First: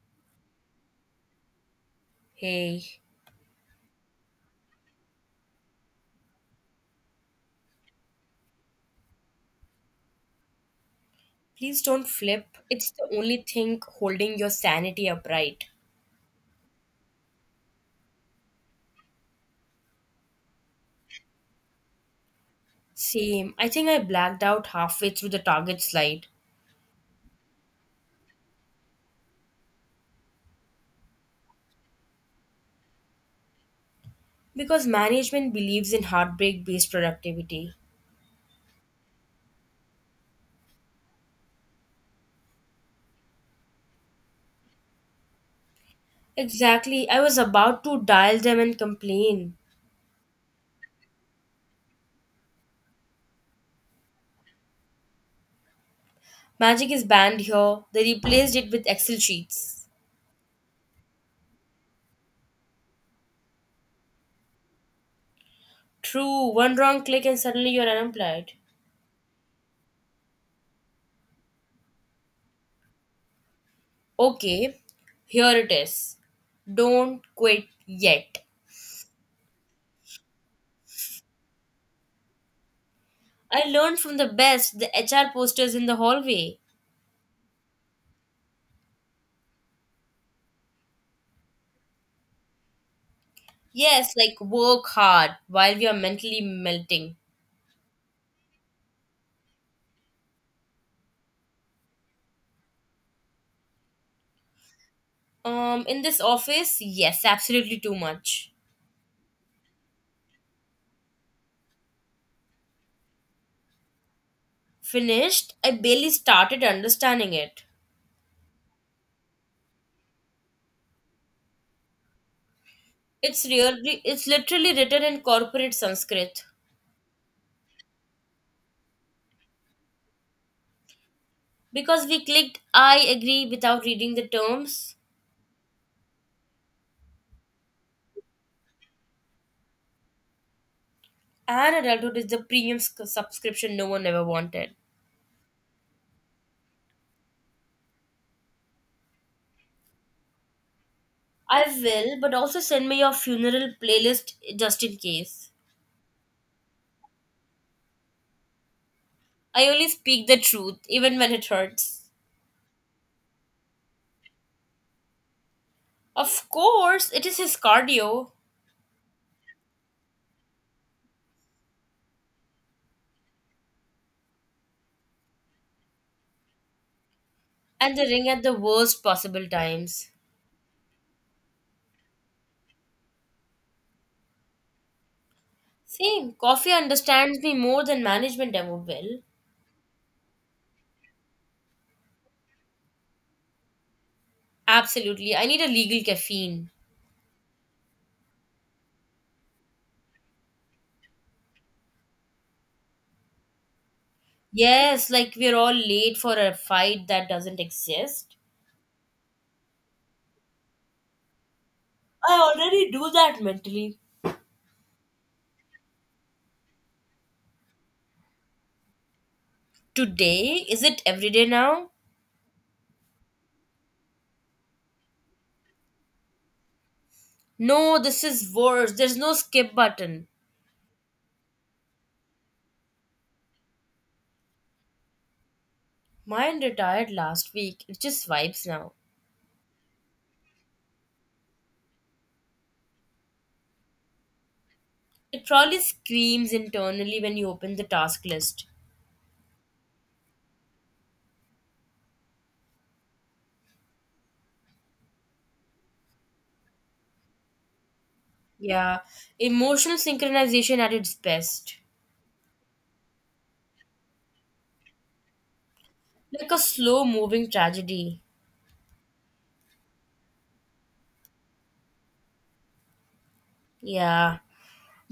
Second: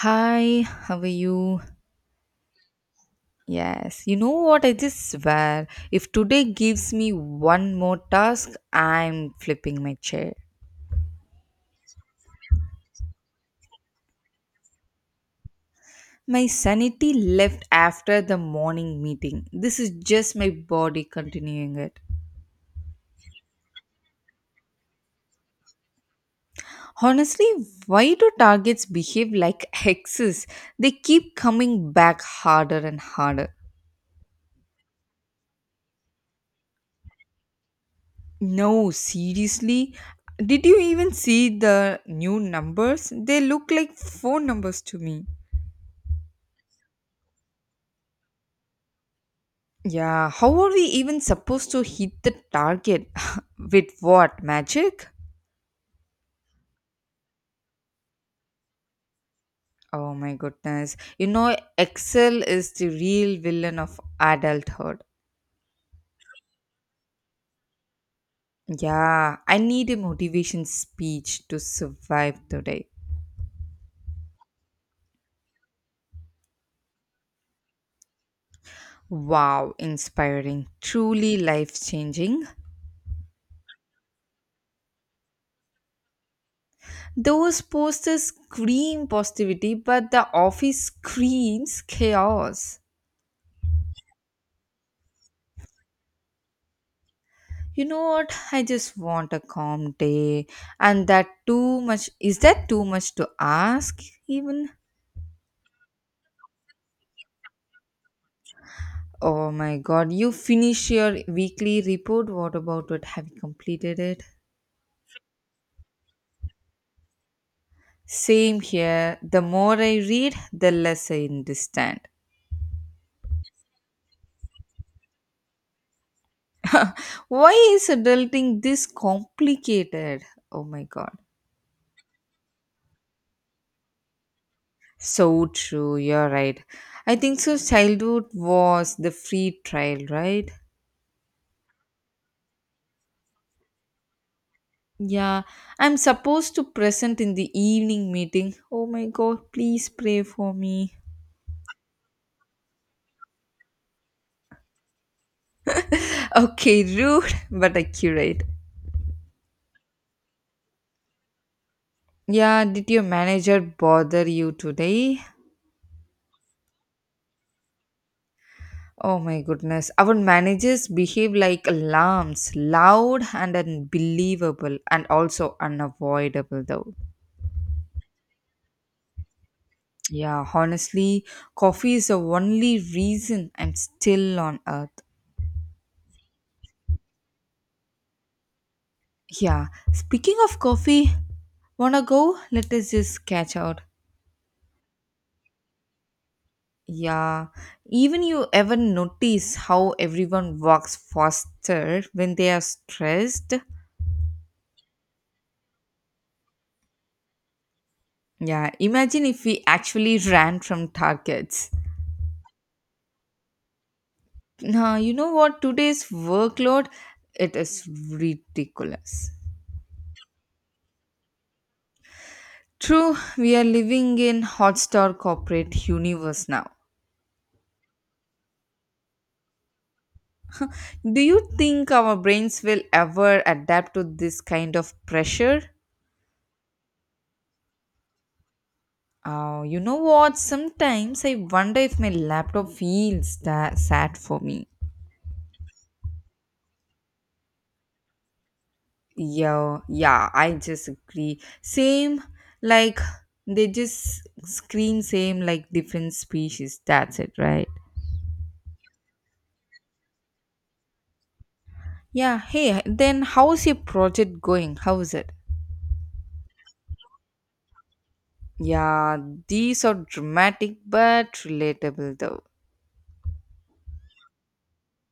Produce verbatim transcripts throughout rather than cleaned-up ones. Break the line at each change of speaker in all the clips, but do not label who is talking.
Hi, how are you?
Hey,
Yes, you know what? I just swear, if today gives me one more task, I'm flipping my chair.
please don't flip. It's the only thing holding your sanity upright.
My sanity left after the morning meeting. This is just my body continuing it.
Same. I think I blacked out halfway through the target slide
Honestly, why do targets behave like hexes? They keep coming back harder and harder.
because management believes in heartbreak based productivity.
No, seriously? Did you even see the new numbers? They look like phone numbers to me.
Exactly. I was about to dial them and complain.
Yeah, how are we even supposed to hit the target? With what? Magic?
Magic is banned here. They replaced it with Excel sheets.
Oh my goodness. You know, Excel is the real villain of adulthood.
True. One wrong click and suddenly you're unemployed.
Yeah, I need a motivation speech to survive today.
Okay, here it is. Don't quit yet.
Wow, inspiring, truly life changing.
I learned from the best, the H R posters in the hallway.
Those posters scream positivity, but the office screams chaos.
Yes, like work hard while we are mentally melting.
You know what? I just want a calm day, and that too much. Is that too much to ask, even?
Um, in this office, yes, absolutely too much.
Oh my god, you finish your weekly report. What about it? Have you completed it?
Finished, I barely started understanding it.
Same here. The more I read, the less I understand.
It's really, it's literally written in corporate Sanskrit.
Why is adulting this complicated? Oh my god.
Because we clicked I agree without reading the terms,
So true, you're right. I think so. Childhood was the free trial, right?
and adulthood is the premium sc- subscription no one ever wanted.
Yeah, I'm supposed to present in the evening meeting. Oh my god, please pray for me.
I will, but also send me your funeral playlist just in case.
Okay, rude but accurate.
I only speak the truth, even when it hurts.
Yeah, did your manager bother you today?
Of course, it is his cardio
Oh my goodness, our managers behave like alarms, loud and unbelievable, and also unavoidable though.
and the ring at the worst possible times.
Yeah, honestly, coffee is the only reason I'm still on earth.
Same, coffee understands me more than management ever will.
Yeah, speaking of coffee, wanna go? Let us just catch out.
Absolutely, I need a legal caffeine.
Yeah, even you ever notice how everyone walks faster when they are stressed?
Yes, like we're all late for a fight that doesn't exist.
Yeah, imagine if we actually ran from targets.
I already do that mentally.
Now, you know what? Today's workload, it is ridiculous.
Today? Is it every day now?
True, we are living in hotstar corporate universe now.
No, this is worse. There's no skip button.
Do you think our brains will ever adapt to this kind of pressure?
Mine retired last week. It just vibes now.
Oh, you know what? Sometimes I wonder if my laptop feels that sad for me.
It probably screams internally when you open the task list.
Yeah, yeah, I just agree. Same, like they just scream same like different species. That's it, right?
Yeah, emotional synchronization at its best.
Yeah. Hey, then how's your project going? How is it?
Like a slow moving tragedy.
Yeah, these are dramatic but relatable though.
Yeah.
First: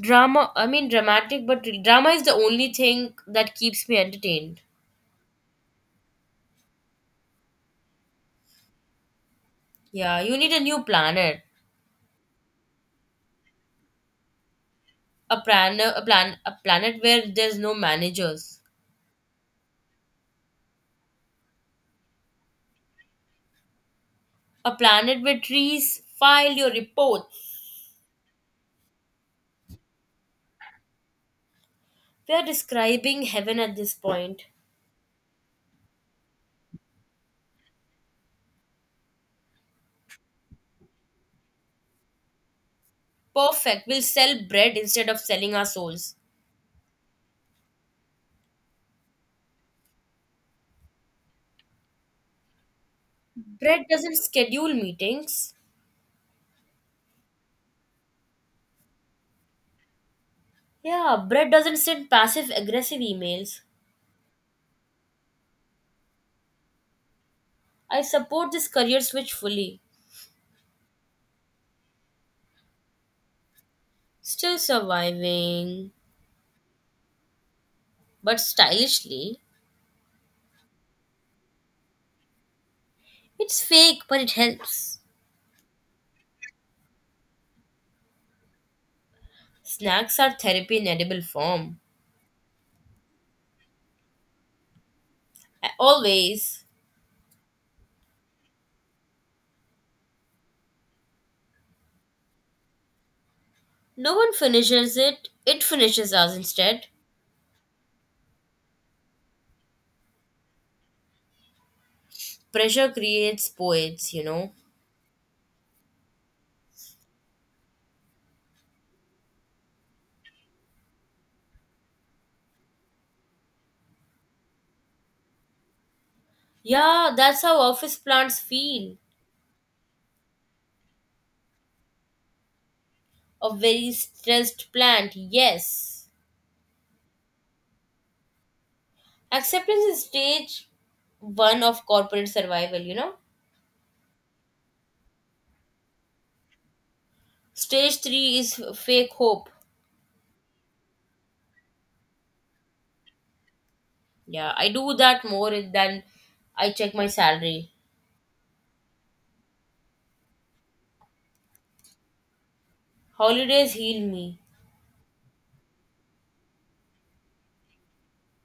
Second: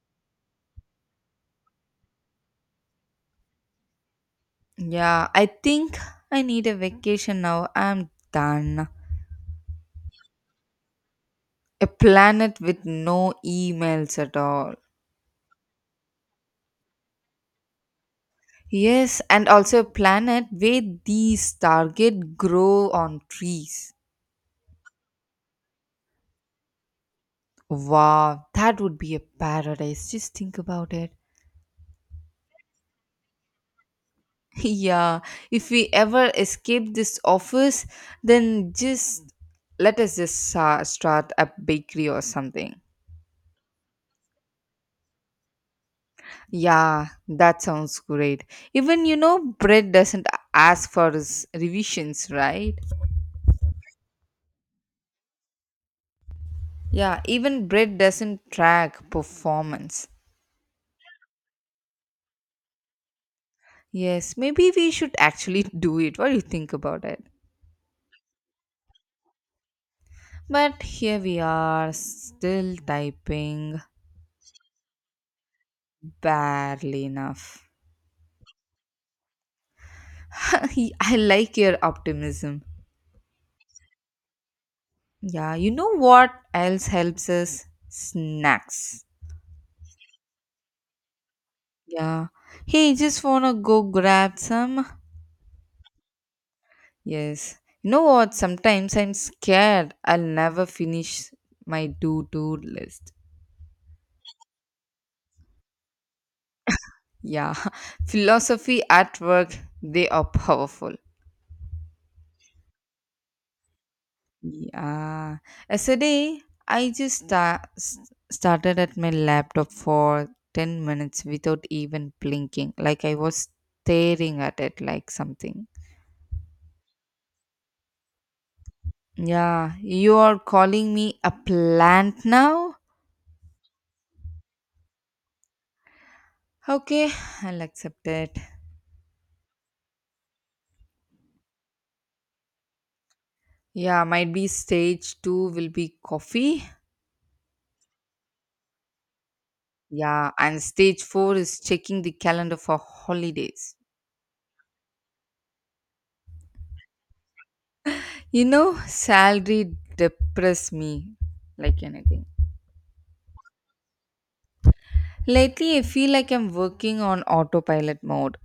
Drama, I mean, dramatic, but drama is the only thing that keeps me entertained.
Yeah, I think I need a vacation now. I'm done.
Yeah, you need a new planet.
A planet with no emails at all.
A planet, a plan, a planet where there's no managers.
Yes, and also a planet where these target grow on trees.
A planet where trees file your reports.
Wow, that would be a paradise. Just think about it.
We are describing heaven at this point.
yeah, if we ever escape this office, then just let us just uh, start a bakery or something.
Perfect. We'll sell bread instead of selling our souls.
Yeah, that sounds great. Even you know, bread doesn't ask for his revisions, right?
Bread doesn't schedule meetings.
Yeah, even bread doesn't track performance.
Yeah, Brett doesn't send passive aggressive emails.
Yes, maybe we should actually do it. What do you think about it?
I support this career switch fully.
But here we are, still typing
Still surviving,
barely enough.
but stylishly.
I like your optimism.
It's fake, but it helps.
Yeah, you know what else helps us? Snacks.
Snacks are therapy in edible form.
Yeah. Hey, just wanna go grab some?
I- Always.
Yes. You know what? Sometimes I'm scared I'll never finish my do do list.
No one finishes it, it finishes us instead.
Yeah. Philosophy at work, they are powerful.
Pressure creates poets, you know.
Yeah. Yesterday, I just sta- s- started at my laptop for ten minutes without even blinking. Like I was staring at it like something.
Yeah, that's how office plants feel.
Yeah, you are calling me a plant now?
A very stressed plant, yes.
Okay, I'll accept it.
Acceptance is stage one of corporate survival, you know?
Yeah, might be stage two will be coffee.
Stage three is fake hope.
Yeah, and stage four is checking the calendar for holidays.
Yeah, I do that more than I check my salary.
You know, salary depress me like anything.
Holidays heal me.
Lately, I feel like I'm working on autopilot mode.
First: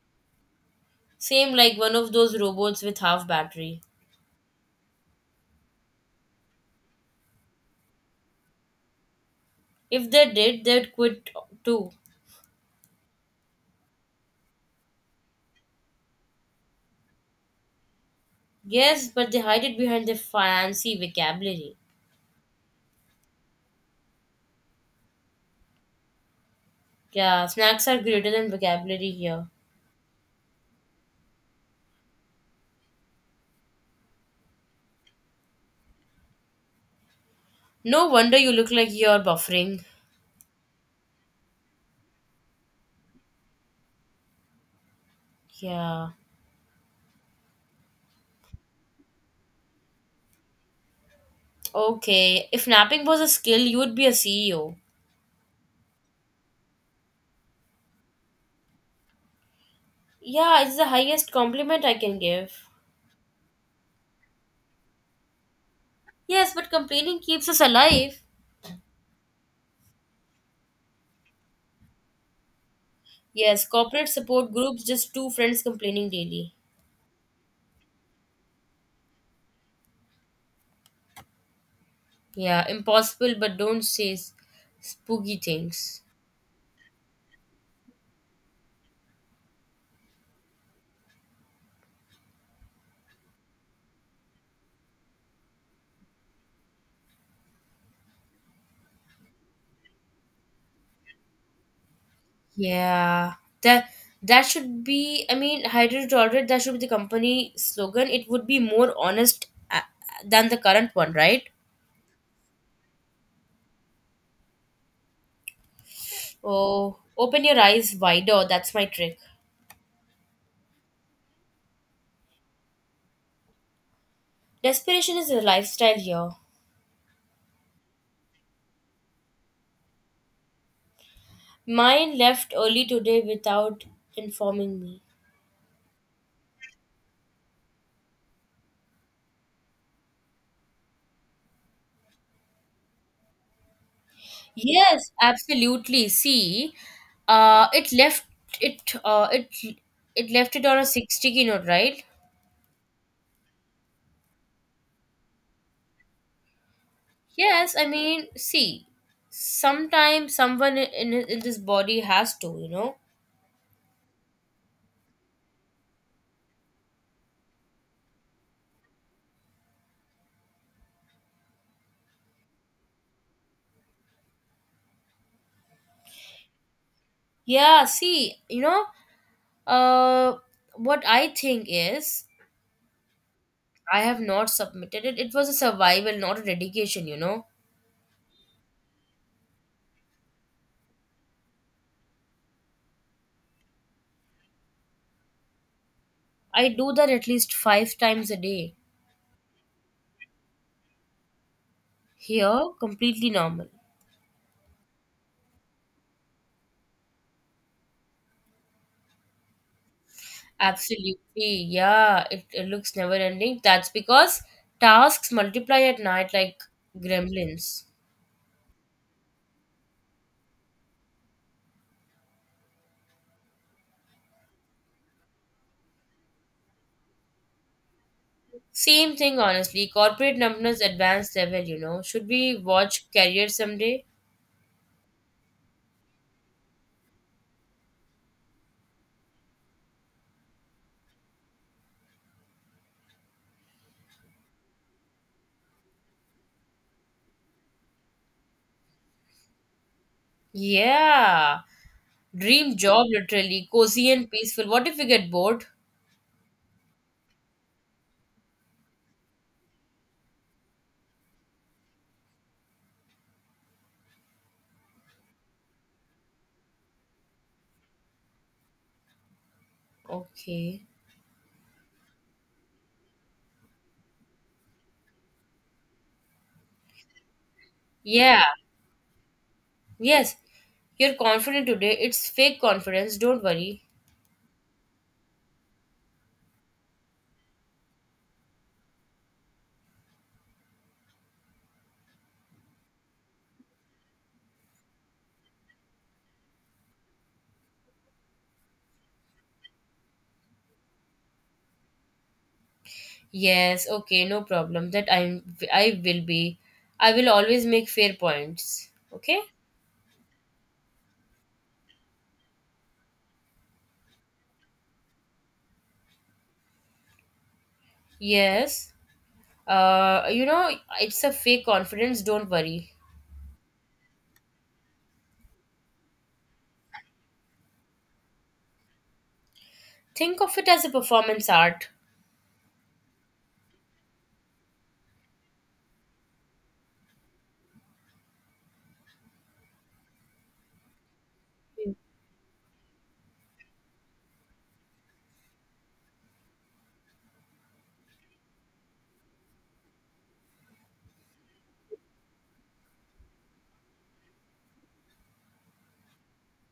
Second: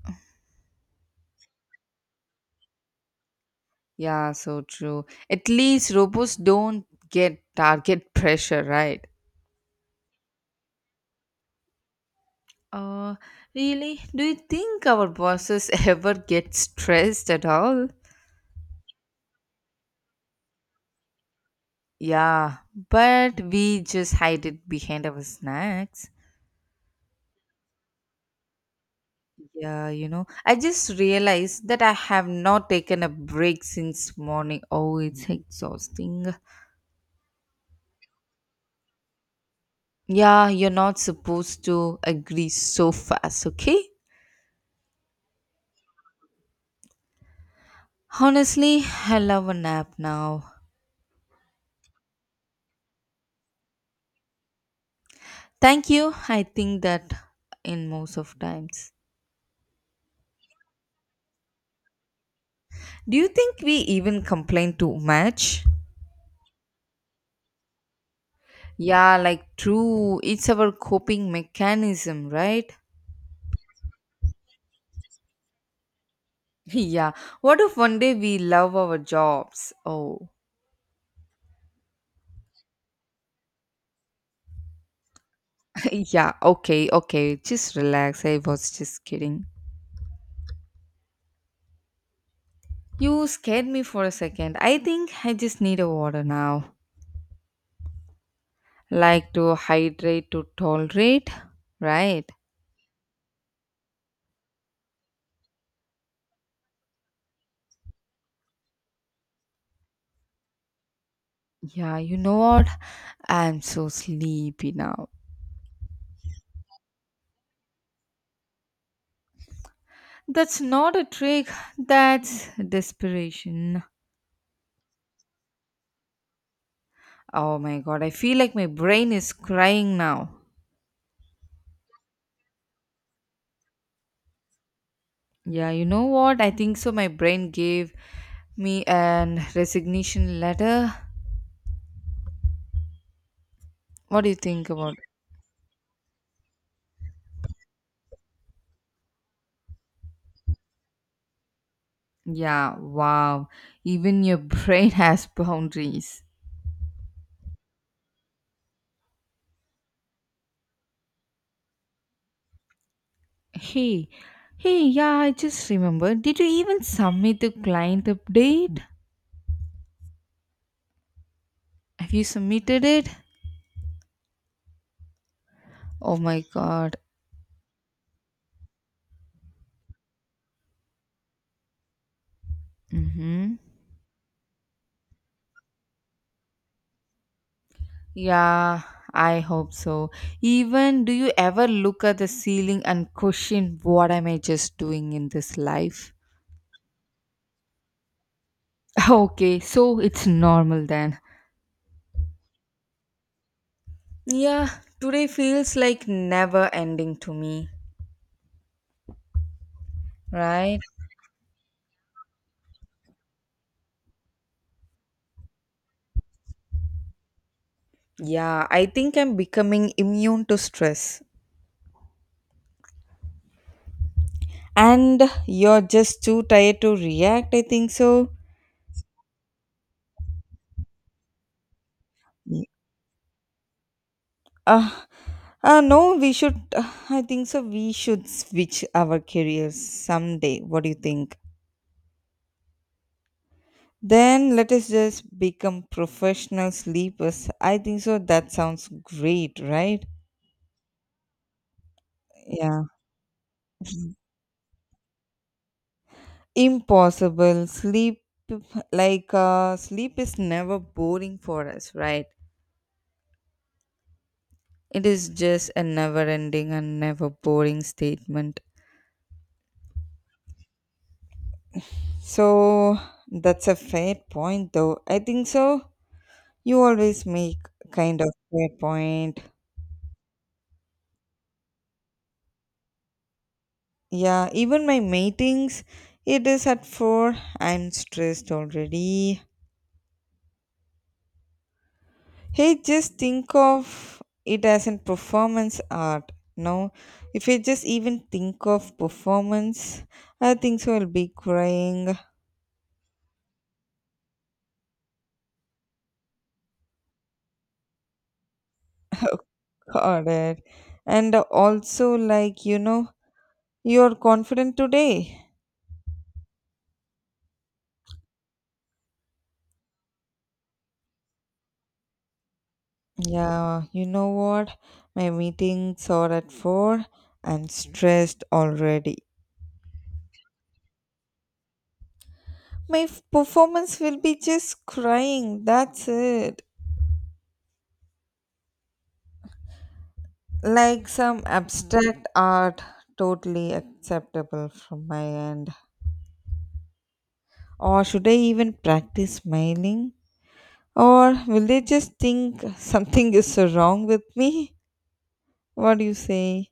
Same like one of those robots with half battery.
Yeah, so true. At least robots don't get target pressure, right?
If they did, they'd quit too.
Uh, really? Do you think our bosses ever get stressed at all?
Yes, but they hide it behind their fancy vocabulary.
Yeah, but we just hide it behind our snacks.
Yeah, snacks are greater than vocabulary here.
Yeah, you know, I just realized that I have not taken a break since morning. Oh, it's exhausting.
No wonder you look like you're buffering.
Yeah, you're not supposed to agree so fast, okay?
Yeah.
Honestly, I love a nap now.
Okay. If napping was a skill, you would be a C E O.
Thank you. I think that in most of times.
Yeah, it's the highest compliment I can give.
Do you think we even complain too much?
Yes, but complaining keeps us alive.
Yeah, like true. It's our coping mechanism, right?
Yes, corporate support groups, just two friends complaining daily.
Yeah. What if one day we love our jobs? Oh,
Yeah, impossible, but don't say s- spooky things.
yeah. Okay, okay. Just relax. I was just kidding. You scared me for a second. I think I just need a water now. Like to hydrate to tolerate, right?
Yeah, that that should be. I mean, hydrate tolerate. That should be the company slogan. It would be more honest uh, than the current one, right?
Yeah, you know what? I'm so sleepy now.
Oh, open your eyes wider. That's my trick.
That's not a trick, that's desperation.
Desperation is a lifestyle here.
Oh my god, I feel like my brain is crying now.
Mine left early today without informing me.
Yeah, you know what? I think so. My brain gave me an resignation letter. What do you think about? It?
Yes, absolutely. See, uh, it left it, uh, it it left it on a sixty note, right?
Yeah, wow. Even your brain has boundaries.
Yes, I mean, see, sometimes someone in in this body has to, you know.
Hey, hey, yeah, I just remembered. Did you even submit the client update? Have you submitted it? Oh my God.
Yeah, see, you know, uh, what I think is
Mm-hmm.
I have not submitted it. It was a survival, not a dedication, you know.
Yeah, I hope so. Even do you ever look at the ceiling and question, what am I just doing in this life?
I do that at least five times a day.
Okay, so it's normal then.
Here, completely normal.
Yeah, today feels like never ending to me, right?
Absolutely, yeah, it, it looks never ending. That's because tasks multiply at night like gremlins.
Yeah, I think I'm becoming immune to stress. And you're just too tired to react, I think so.
Same thing, honestly. Corporate numbness advanced level, you know. Should we watch Career someday?
Uh, uh, no, we should. uh, I think so. We should switch our careers someday. What do you think? Then let us just become professional sleepers. I think so. That sounds great, right?
Yeah, dream
Yeah.
job, literally cozy and peaceful. What if we get bored?
Impossible. Sleep, like, uh, sleep is never boring for us, right? It is just a never ending and never boring statement.
Okay,
So that's a fair point, though. I think so. You always make kind of
yeah,
fair point.
yes, you're confident today. It's fake confidence, don't worry.
Yeah, even my meetings, it is at four. I'm stressed already. Hey, just think of it as a performance art. No, if I just even think of performance, I think so I'll be crying.
Yes, okay, no problem. That I I will be. I will always make fair points. Okay?
God. And also, like, you know, you're confident today.
Yes. Uh, you know, it's a fake confidence, don't worry.
Yeah, you know what? My meetings are at four. I'm stressed already.
Think of it as a performance art.
My f- performance will be just crying. That's it. Like some abstract art, totally acceptable from my end. Or should I even practice smiling? Or will they just think something is so wrong with me? What do you say?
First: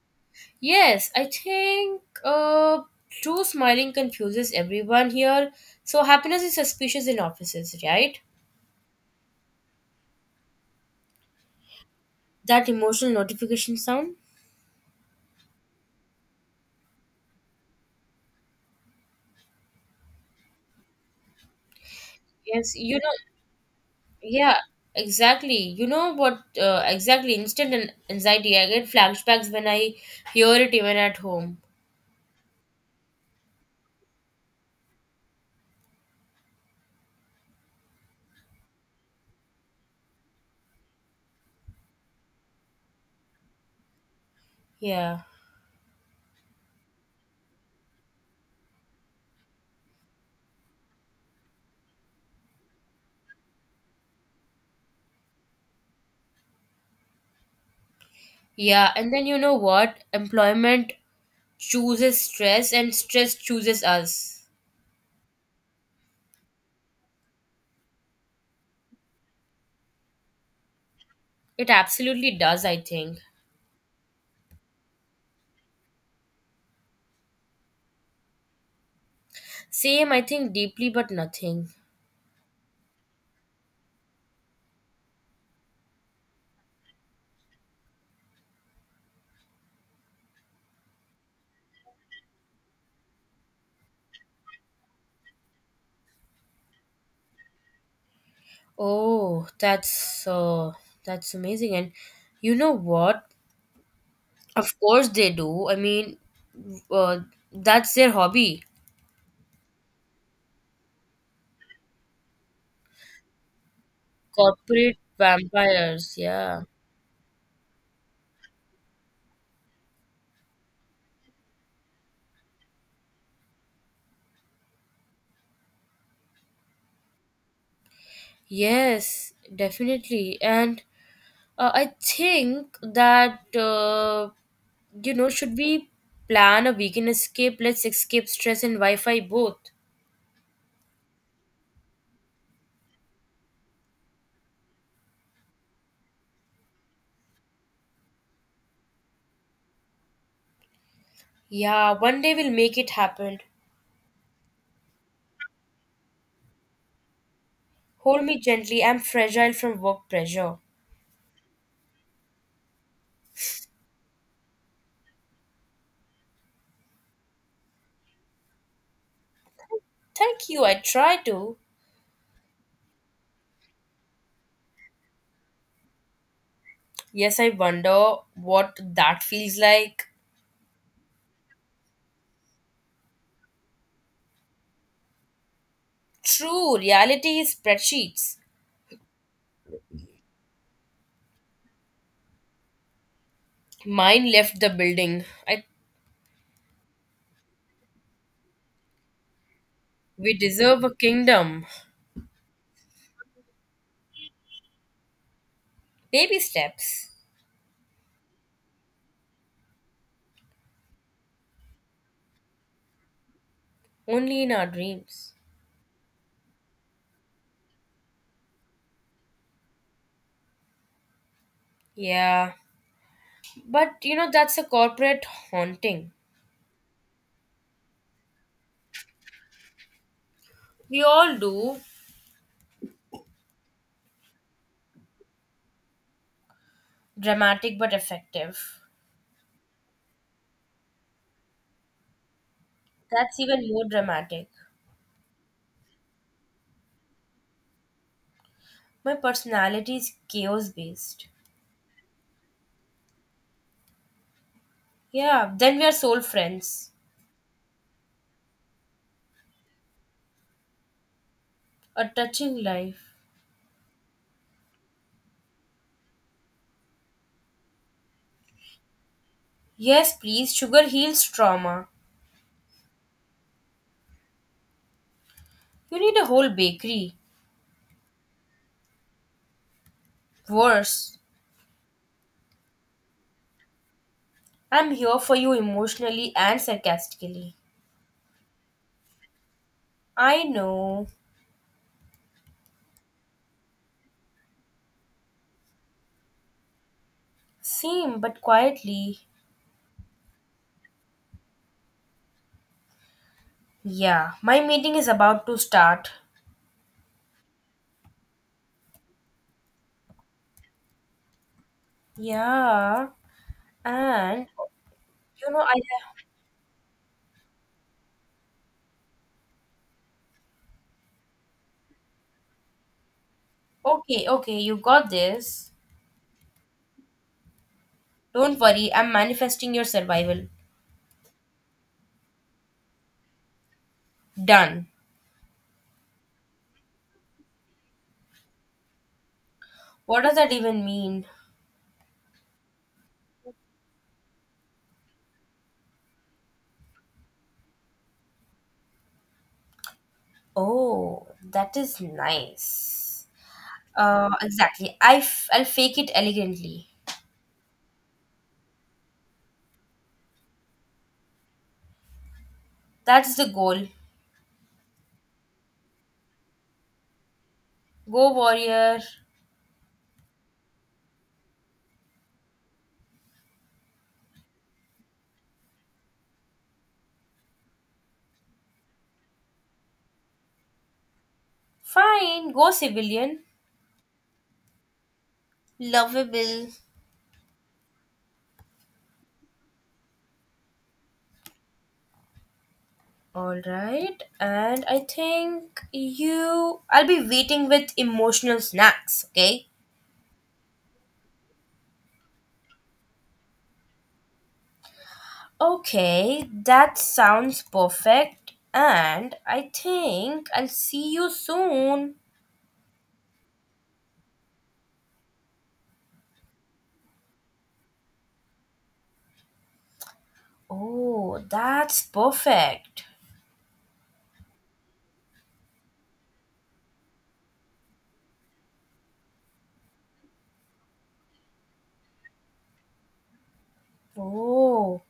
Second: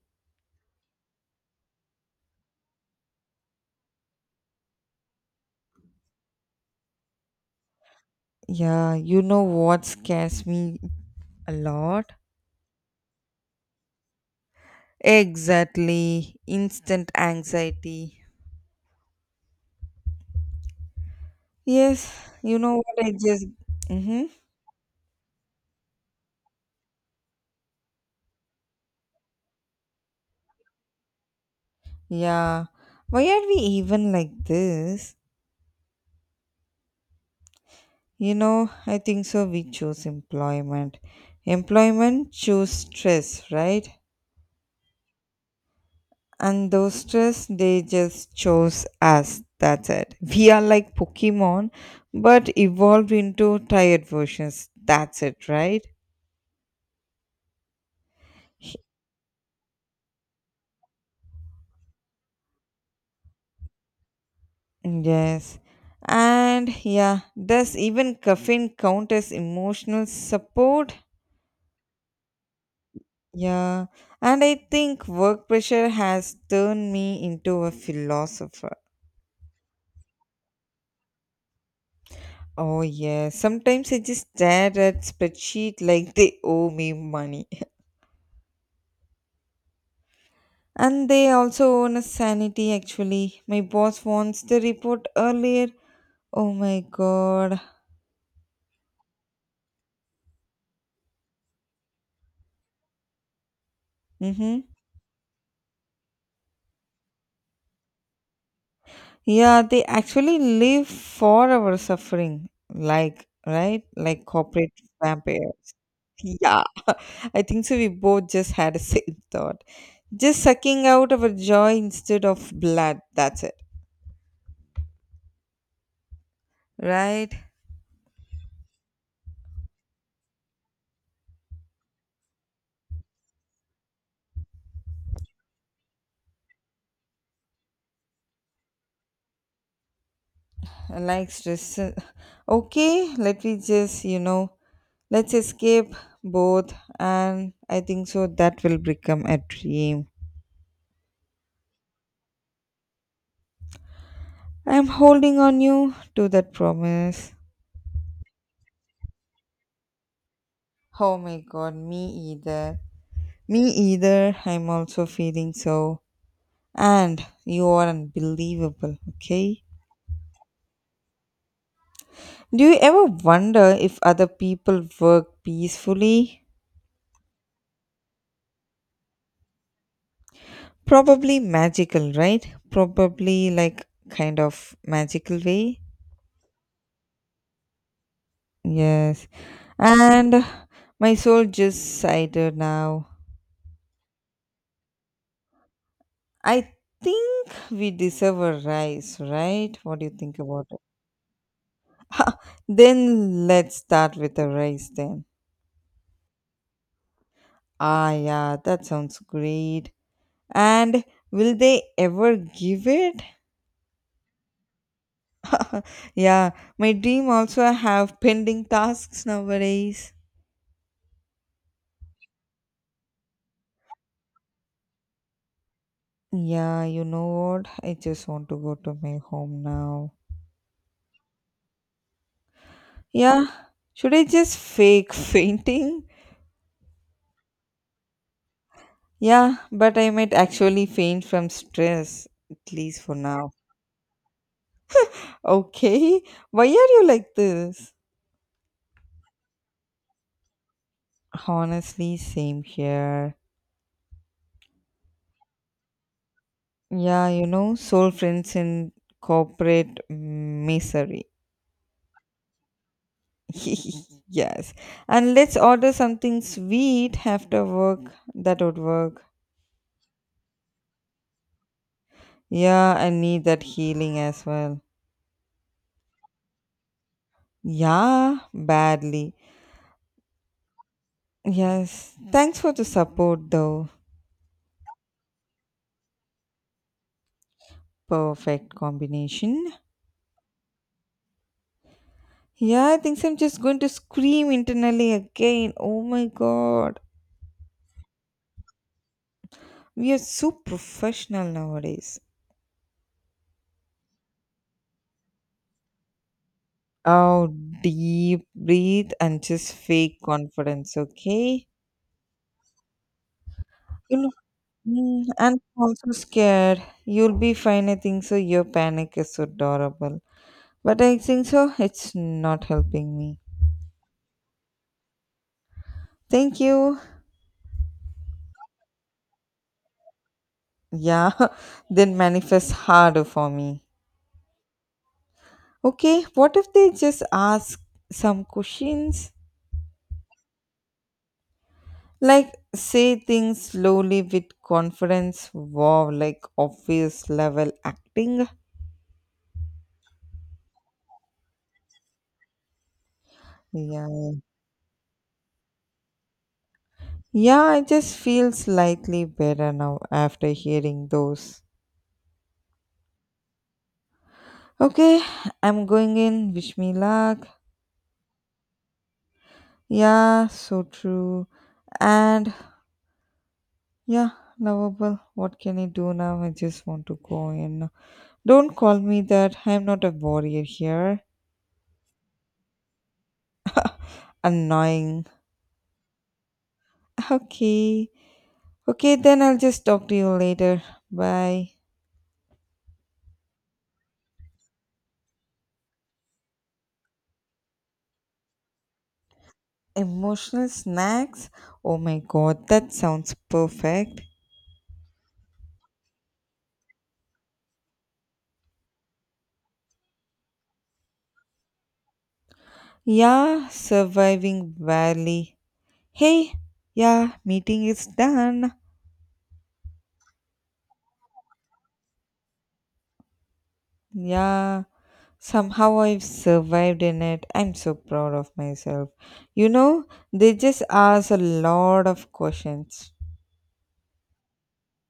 Yes, I think uh true smiling confuses everyone here. So happiness is suspicious in offices, right?
Yeah, you know what scares me a lot?
That emotional notification sound?
Exactly. Instant anxiety. Yes, you
Yes,
know
you
what I
know
just. Mm-hmm.
Yeah, exactly. You know what? Uh, exactly. Instant an- anxiety. I get flashbacks when I hear it, even at home.
Yeah. Why are we even like this? You know, I think so. We choose employment. Employment choose stress, right?
Yeah.
And those stress, they just chose us. That's it. We are like Pokemon, but evolved into tired versions. That's it, right?
Yeah. And then you know what? Employment chooses stress, and stress chooses us.
Yes. And yeah, does even caffeine count as emotional support?
It absolutely does, I think.
Yeah. And I think work pressure has turned me into a philosopher.
Same, I think deeply, but nothing.
Oh, yeah. Sometimes I just stare at spreadsheet like they owe me money. And they also own a sanity, actually. My boss wants the report earlier. Oh my god.
Oh, that's uh, that's amazing. And you know what?
Mm-hmm.
Of course they do. I mean, uh, that's their hobby.
Yeah, they actually live for our suffering, like, right? Like corporate
Corporate
vampires.
vampires,
Yeah,
yeah.
I think so. We both just had a same thought. Just sucking out our joy instead of blood. That's it, right?
Yes, definitely. And uh, I think that uh, you know should we plan a weekend escape. Let's escape stress and wi-fi both.
Like stress. Okay, let me just, you know, let's escape both. And I think so that will become a dream.
Yeah, one day we'll make it happen.
I'm holding on you to that promise.
Hold me gently, I'm fragile from work pressure.
Oh my god, me either. Me either. I'm also feeling so. And you are unbelievable, okay?
Thank you, I try to.
Do you ever wonder if other people work peacefully?
Yes, I wonder what that feels like.
Probably magical, right? Probably like kind of magical way.
True, reality is spreadsheets.
Yes. And my soul just sighed now.
Mine left the building. I.
I think we deserve a rise, right? What do you think
We
about it?
deserve a kingdom.
Then let's start with a rise then.
Baby steps.
Ah, yeah, that sounds great. And will they ever give it?
Only in our dreams.
Yeah, my dream also have pending tasks nowadays.
Yeah. But you know, that's a corporate haunting.
Yeah, you know what? I just want to go to my home now.
We all do.
Yeah, should I just fake fainting?
Dramatic but effective.
Yeah, but I might actually faint from stress at least for
That's
now.
even more dramatic.
Okay, why are you like this?
My personality is chaos based.
Honestly, same here.
Yeah, then we are soul friends.
Yeah, you know, soul friends in corporate misery.
A touching life.
Yes. And let's order something sweet after work. That would work.
Yes, please, sugar heals trauma.
Yeah, I need that healing as well.
You need a whole bakery.
Yeah, badly.
Worse,
Yes. Thanks for the support, though.
I'm here for you emotionally and sarcastically.
Perfect combination.
I know.
Yeah, I think so. I'm just going to scream internally again. Oh my god.
Same, but quietly.
We are so professional nowadays.
Yeah, my meeting is about to start.
Oh, deep breathe and just fake confidence, okay?
Yeah, and
Mm,
you
and
know, I
I'm also
have.
scared. You'll be fine. I think so. Your panic is so adorable. But I think so. It's not helping me.
Okay, okay, you got this.
Thank you.
Don't worry, I'm manifesting your survival.
Yeah, then manifest harder for me.
Done.
Okay, what if they just ask some questions?
What does that even mean?
Like, say things slowly with confidence. Wow, like obvious level acting.
Oh, that is nice. Uh,
Yeah.
exactly. I f- I'll fake it elegantly.
Yeah, I just feel slightly better now after hearing those.
That's the goal.
Okay, I'm going in. Wish me luck.
Go warrior.
Yeah, so true. And yeah, lovable. What can I do now? I just want to go in. Don't call me that. I'm not a warrior here.
Fine. Go civilian.
Annoying.
Lovable.
Okay. Okay, then I'll just talk to you later. Bye.
All right, and I think you. I'll be waiting with emotional snacks, okay?
Emotional snacks? Oh my god, that sounds perfect.
Okay, that sounds perfect, and I think I'll see you soon.
Yeah, surviving valley. Hey, yeah, meeting is done.
Oh, that's perfect.
Yeah, somehow I've survived in it. I'm so proud of myself. You know, they just ask a lot of questions.
Oh,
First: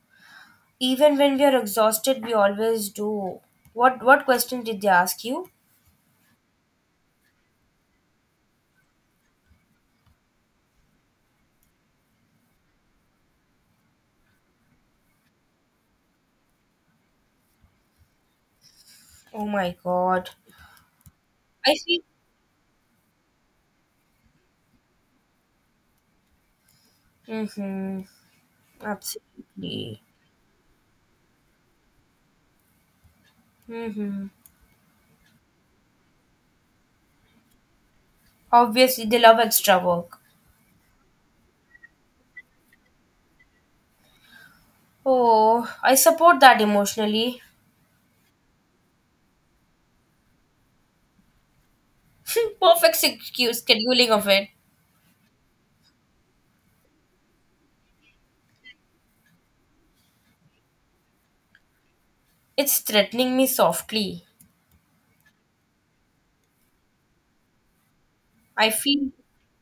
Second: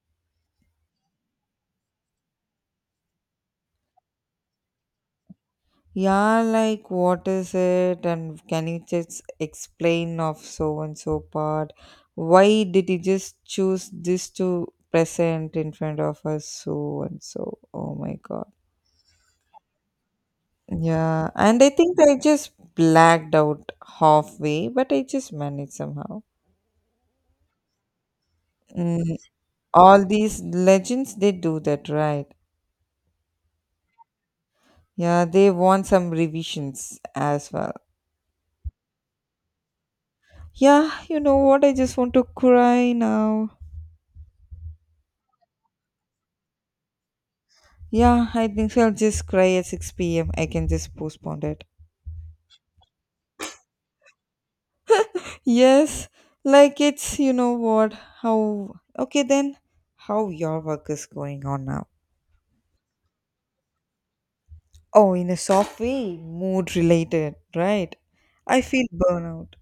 even when we are exhausted, we always do. What what question did they ask you?
Yeah, like what is it and can you just explain of so and so part? Why did you just choose this to present in front of us so and so? Oh my god.
Oh my god.
Yeah, and I
I
think
see.
I just blacked out halfway, but I just managed somehow.
Mm-hmm.
Mm,
Absolutely.
all these legends, they do that, right?
Mm-hmm.
Yeah, they want some revisions as well.
Obviously, they love extra work.
Yeah, you know what, I just want to cry now.
Oh, I support that emotionally.
Yeah, I think so. I'll just cry at six p m. I can just postpone it.
Perfect secu- scheduling of it.
Yes. Like, it's, you know what, how, okay then, how your work is going on now?
It's threatening me softly.
Oh, in a soft way, mood related, right? I
I
feel
feel,
burnout.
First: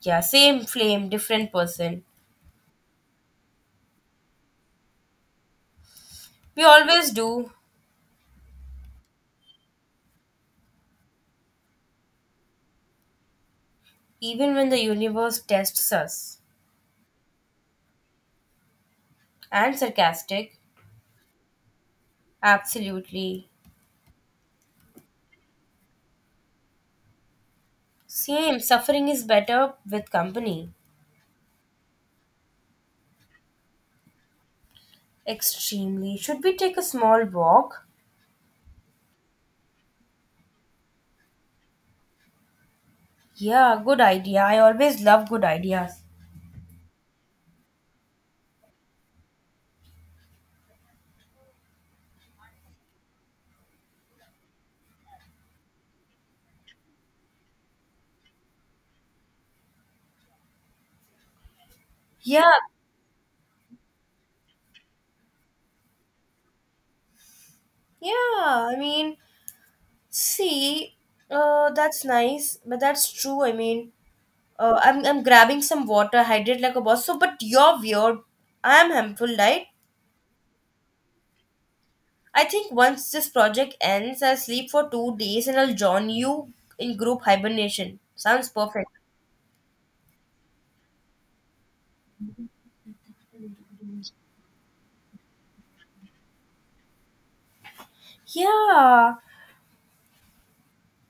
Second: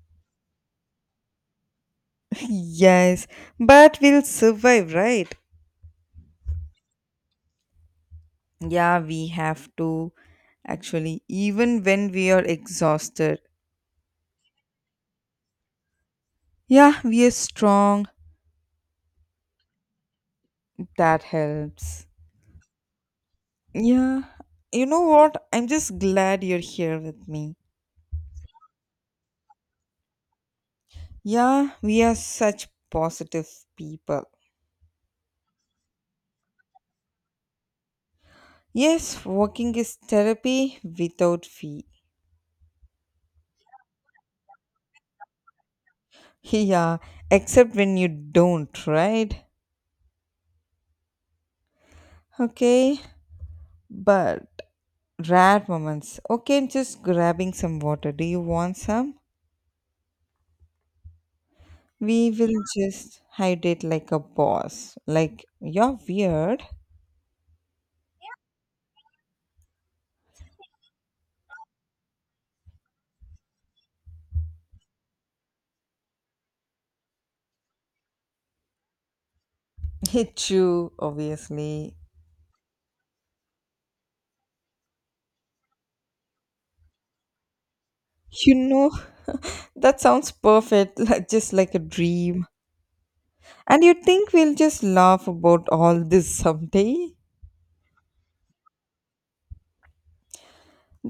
yeah, same flame, different person.
Yes, but we'll survive, right?
We always do,
Yeah, we have to actually, even when we are exhausted.
even when the universe tests us.
Yeah, we are strong.
And sarcastic.
That helps.
Absolutely.
Yeah, you know what? I'm just glad you're here with me.
Same, suffering is better with company.
Yeah, we are such positive people.
Extremely. Should we take a small walk?
Yes, walking is therapy without fee.
Yeah, good idea. I always love good ideas.
Yeah, except when you don't, right? Okay, but rare moments. Okay, I'm just grabbing some water. Do you want some? We
Yeah,
will just hide it like a boss. Like, you're weird.
yeah. I mean, see, uh, that's nice, but that's true. I mean, uh, I'm I'm grabbing some water, hydrate like a boss. So, but you're weird. I'm harmful, right?
Hit you, obviously.
I think once this project ends, I'll sleep for two days and I'll join you in group hibernation. Sounds
You
perfect.
know, that sounds perfect, like, just like a dream. And you think we'll just laugh about all this someday?
Yeah,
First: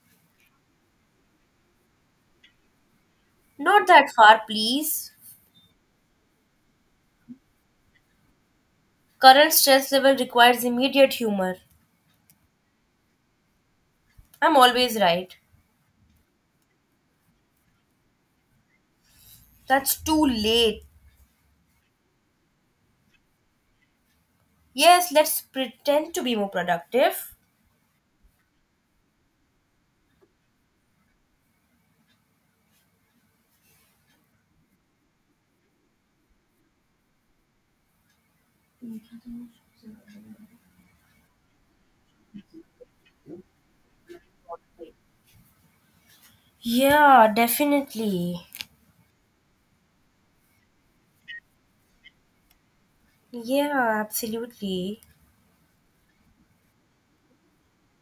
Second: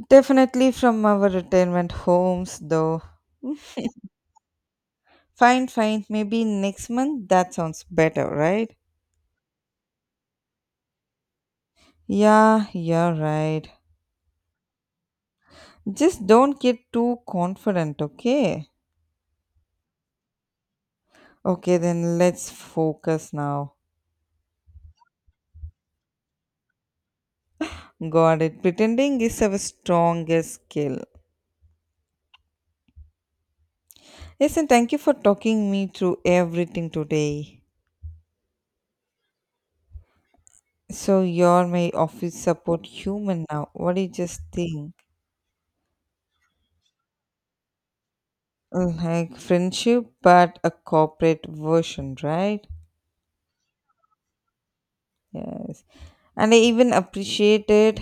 Definitely from our retirement homes, though.
not that far, please.
Fine, fine. Maybe next month that sounds better, right?
Current stress level requires immediate humor.
Yeah, you're right.
I'm always right.
Just don't get too confident, okay?
That's too late.
Okay, then let's focus now.
Yes, let's pretend to be more productive.
Got it. Pretending is our strongest skill. Yes, and thank you for talking me through everything today. So you're my office support human now. What do you just think?
Yeah, definitely.
Like friendship, but a corporate version, right?
Yeah, absolutely.
Yes. And I even appreciate it.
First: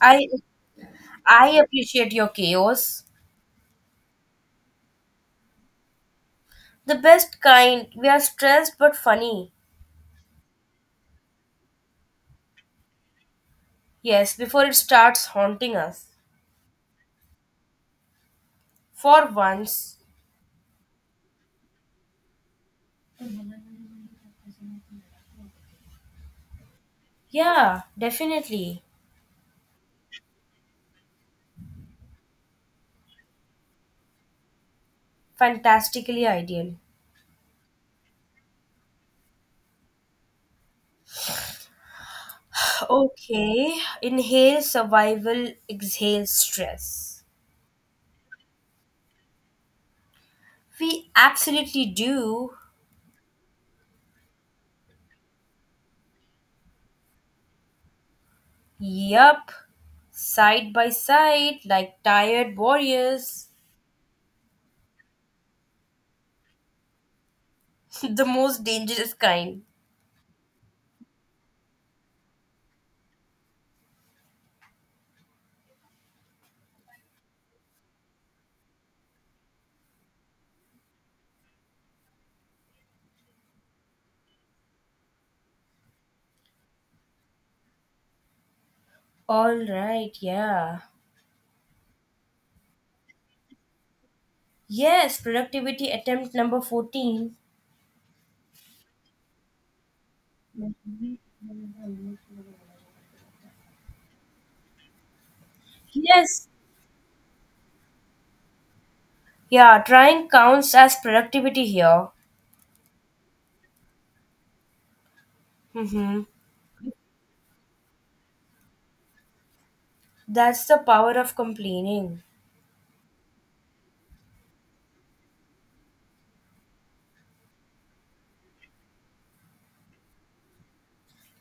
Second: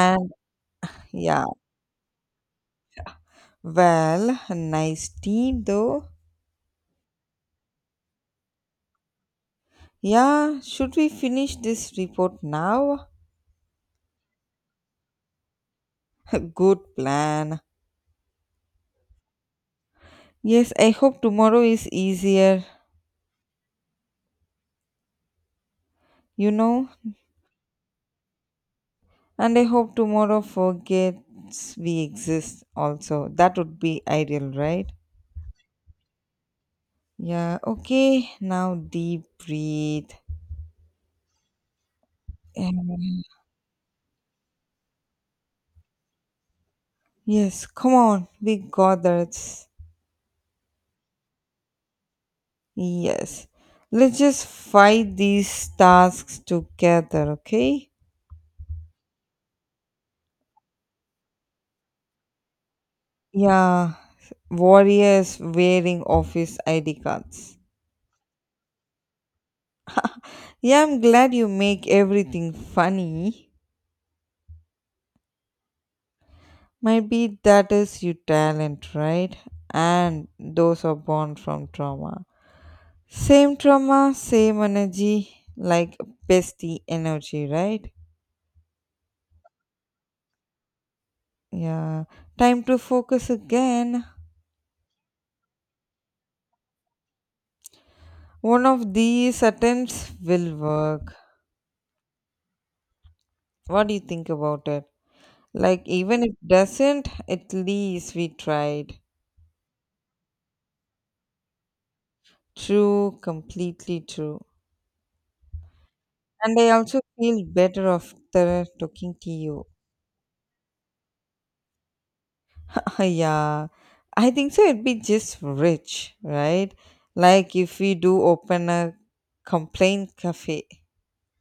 I
yeah,
I appreciate your chaos.
well, a nice team though.
The best kind. We are stressed but funny.
Yeah, should we finish this report now?
Yes, before it starts haunting us.
Good plan.
For once.
Yes, I hope tomorrow is easier, you know,
Yeah, definitely.
and I hope tomorrow forgets we exist also. That would be ideal, right?
Fantastically ideal.
Yeah, okay. Now deep breathe. Um,
Okay. Inhale survival, exhale stress.
Yes, come on. We got this.
We absolutely do.
Yes. Let's just fight these tasks together, okay?
Yup. Side by side, like tired warriors.
Yeah, warriors wearing office I D cards.
The most dangerous kind.
Yeah, I'm glad you make everything funny. Maybe that is your talent, right? And those are born from trauma. Same trauma, same energy, like bestie energy, right?
All right, yeah.
Yeah. Time to focus again.
Yes, productivity attempt number fourteen.
One of these attempts will work. What do you think about it? Like, even if
Yes.
doesn't, at least we tried.
Yeah, trying counts as productivity here.
True, completely true.
Mm-hmm.
And I also feel better after talking to you.
That's the power of complaining.
Yeah, I think so. It'd be just rich, right? Like if we do open a complaint cafe,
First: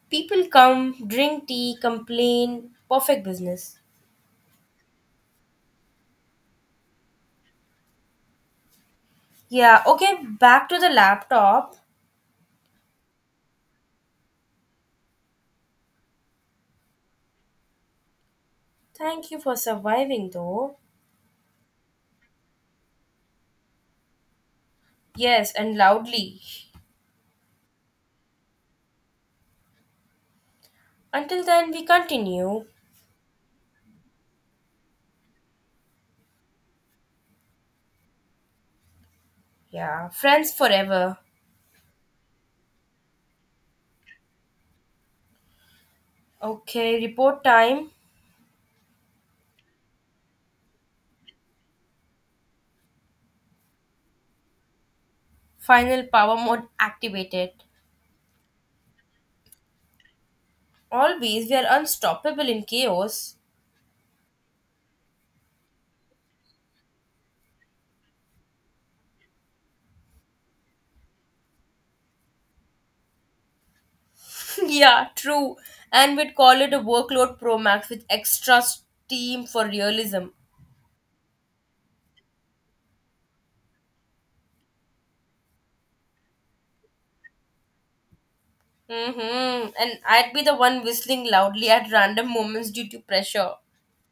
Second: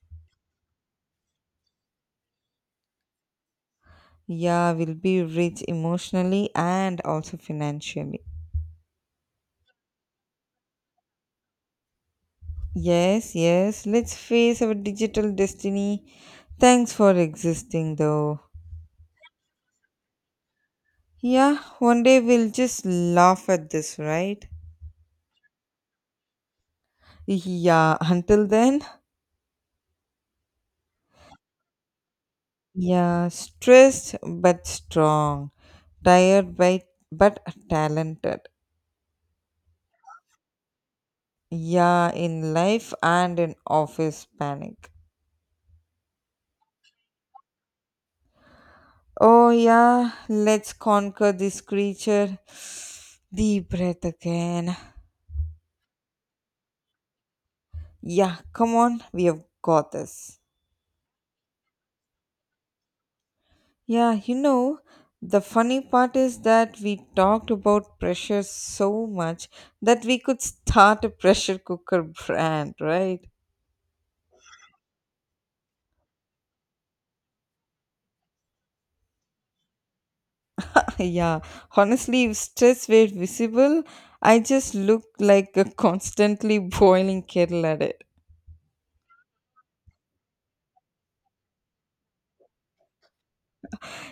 People come, drink tea, complain. Perfect business.
yeah, we'll be rich emotionally and also financially.
Yeah, okay, back to the laptop.
Yes, yes, let's face our digital destiny. Thanks for existing, though.
Thank you for surviving though.
Yeah, one day we'll just laugh at this, right?
Yes, and loudly.
Yeah, until then,
Until then, we continue.
yeah, stressed but strong, tired by but talented.
Yeah, friends forever.
Yeah, in life and in office panic.
Okay, report time.
Oh, yeah, let's conquer this creature. Deep breath again.
Final power mode activated.
Yeah, come on, we have got this.
Always, we are unstoppable in chaos.
Yeah, you know, the funny part is that we talked about pressure so much that we could start a pressure cooker brand, right?
Yeah, true. And we'd call it a workload Pro Max with extra steam for realism.
Yeah, honestly, if stress were visible, I just look like a constantly boiling kettle at it.
Mm-hmm. And I'd be the one whistling loudly at random moments due to pressure,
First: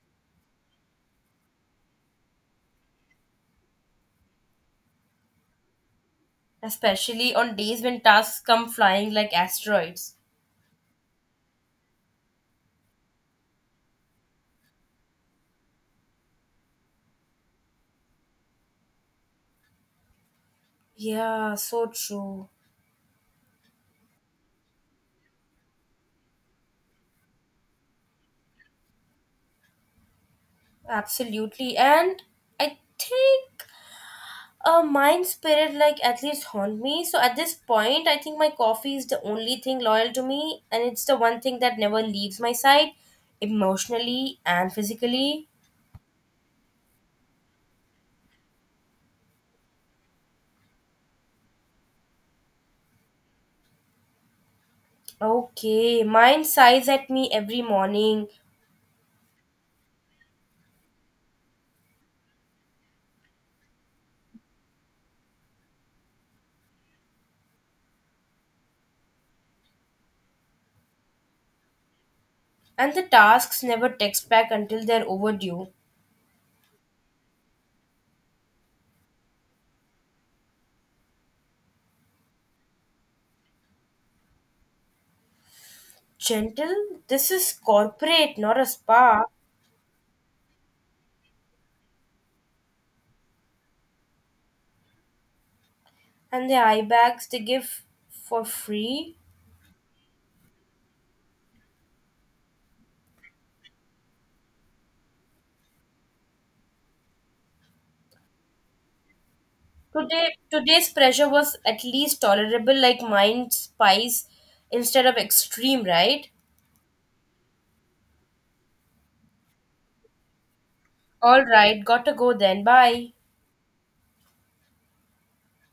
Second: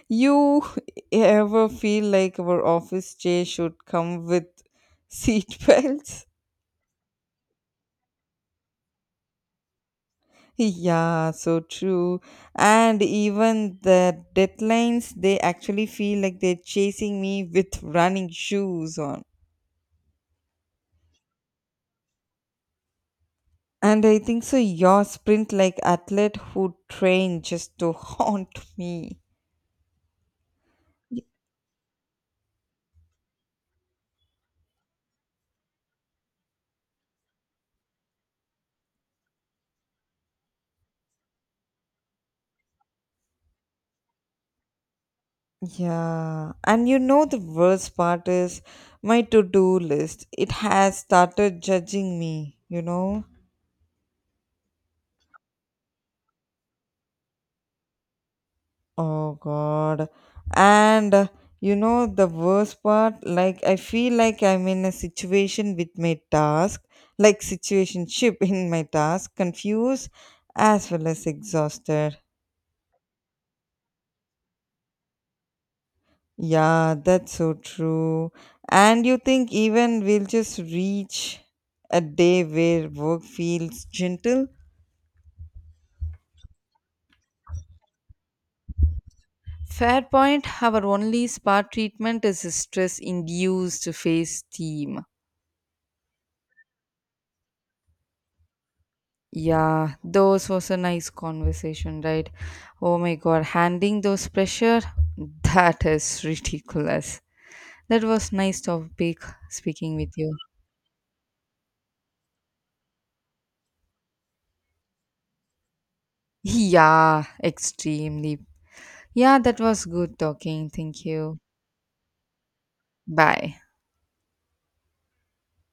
You ever feel like our office chair should come with seat belts?
especially on days when tasks come flying like asteroids.
Yeah, so true. And even the deadlines, they actually feel like they're chasing me with running shoes on.
Yeah, so true.
And I think so, your sprint like athlete who train just to haunt me. Y-
Absolutely. And I think a mind spirit like at least haunt me, so at this point I think my coffee is the only thing loyal to me, and it's the one thing that never leaves my side, emotionally and physically.
Yeah, and you know the worst part is my to-do list. It has started judging me, you know?
Okay, mine sighs at me every morning.
Oh God. And uh, you know the worst part, like I feel like I'm in a situation with my task, like situationship in my task, confused as well as exhausted.
And the tasks never text back until they're overdue.
Yeah, that's so true. And you think even we'll just reach a day where work feels gentle?
Gentle? This is corporate, not a spa.
Fair point, our only spa treatment is stress induced phase steam.
And the eye bags they give for free.
Yeah, those was a nice conversation, right? Oh my god, handling those pressure, that is ridiculous. That was nice topic speaking with you.
Today, today's pressure was at least tolerable, like mine spice instead of extreme, right?
Yeah, extremely. Yeah, that was good talking. Thank you.
All right, gotta go then. Bye.
Bye.